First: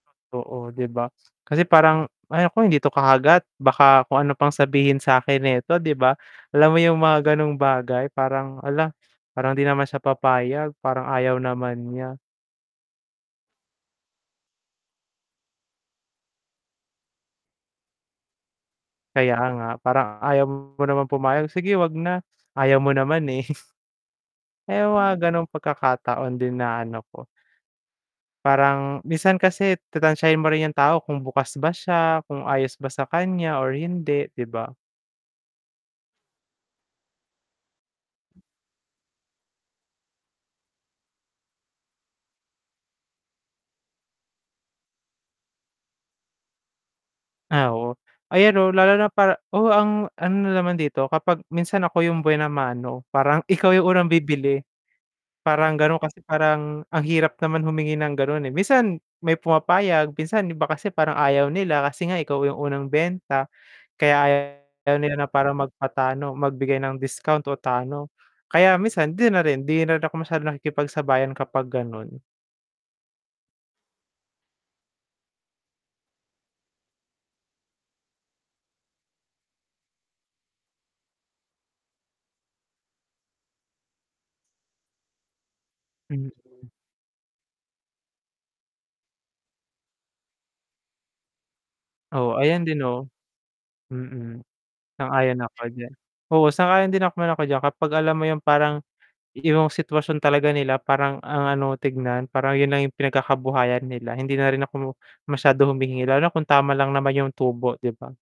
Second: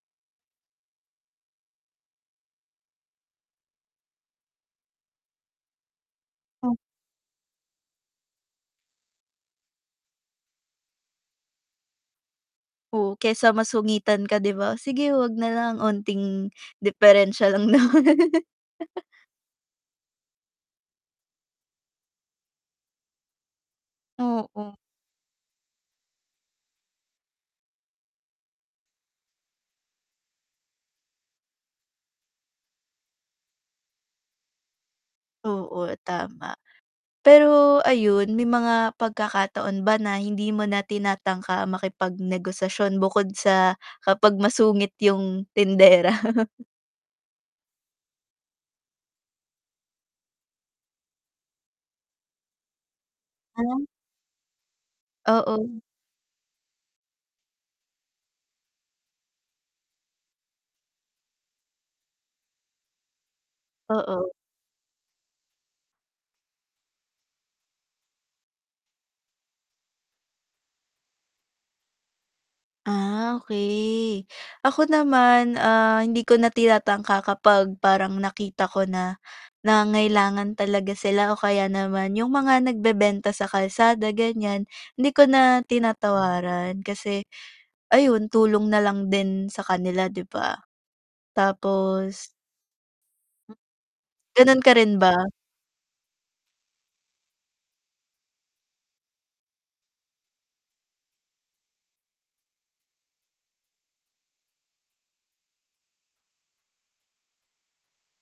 Oo 'di ba? Kasi parang, "Ay nako hindi 'to kakagat, baka kung ano pang sabihin sa'kin neto," 'di ba? Alam O. mo yung mga ganong bagay, parang, "Hala parang 'di naman siya papayag parang ayaw naman niya." Oo, kaysa masungitan ka 'di ba? "O sige 'wag nalang, onting diperensya lang naman." Kaya nga "Parang ayaw mo naman pumayag, sige wag na ayaw mo naman, eh." Oo. Eh, yung mga ganong pagkakataon din na ano ko parang minsan kasi tatantyahin mo rin yung tao kung bukas ba siya, kung ayos ba sa kanya or hindi, 'di ba? Oo tama. Pero ayun may mga pagkakataon ba na hindi mo na tinatangka makipagnegosasyon bukod sa kapag masungit yung tindera? Ah, oo. Ayan 'no, lalo na para oo ang ano na naman dito kapag minsan ako yung buena mano parang ikaw yung Ano? unang bibili, parang Oo. ganun kasi parang ang hirap naman humingi ng ganun, eh. Minsan may pumapayag, minsan yung iba kasi parang ayaw nila kasi nga ikaw yung unang benta kaya Oo. ayaw nila na parang magpatalo magbigay ng discount o talo kaya minsan hindi na rin, hindi na rin ako masyadong nakikipagsabayan kapag ganon. Ah, okey. Ako naman, ah, hindi ko na tinatangka kapag parang nakita ko na, nangangailangan talaga sila o kaya naman yung mga nagbebenta sa kalsada ganiyan, hindi ko na Mm. tinatawaran, kasi ayun tulong na lang din sa kanila, 'di ba? Tapos Oo, ayan din no. Mm. Ganon ka rin ba? Sang-ayon ako diyan, oo, sang-ayon din naman ako diyan kapag alam mo yung parang iyong sitwasyon talaga nila parang ang ano tignan, parang yun lang yung pinagkakabuhayan nila, hindi na rin ako masyado humingi lalo kung tama lang naman yung tubo 'di ba?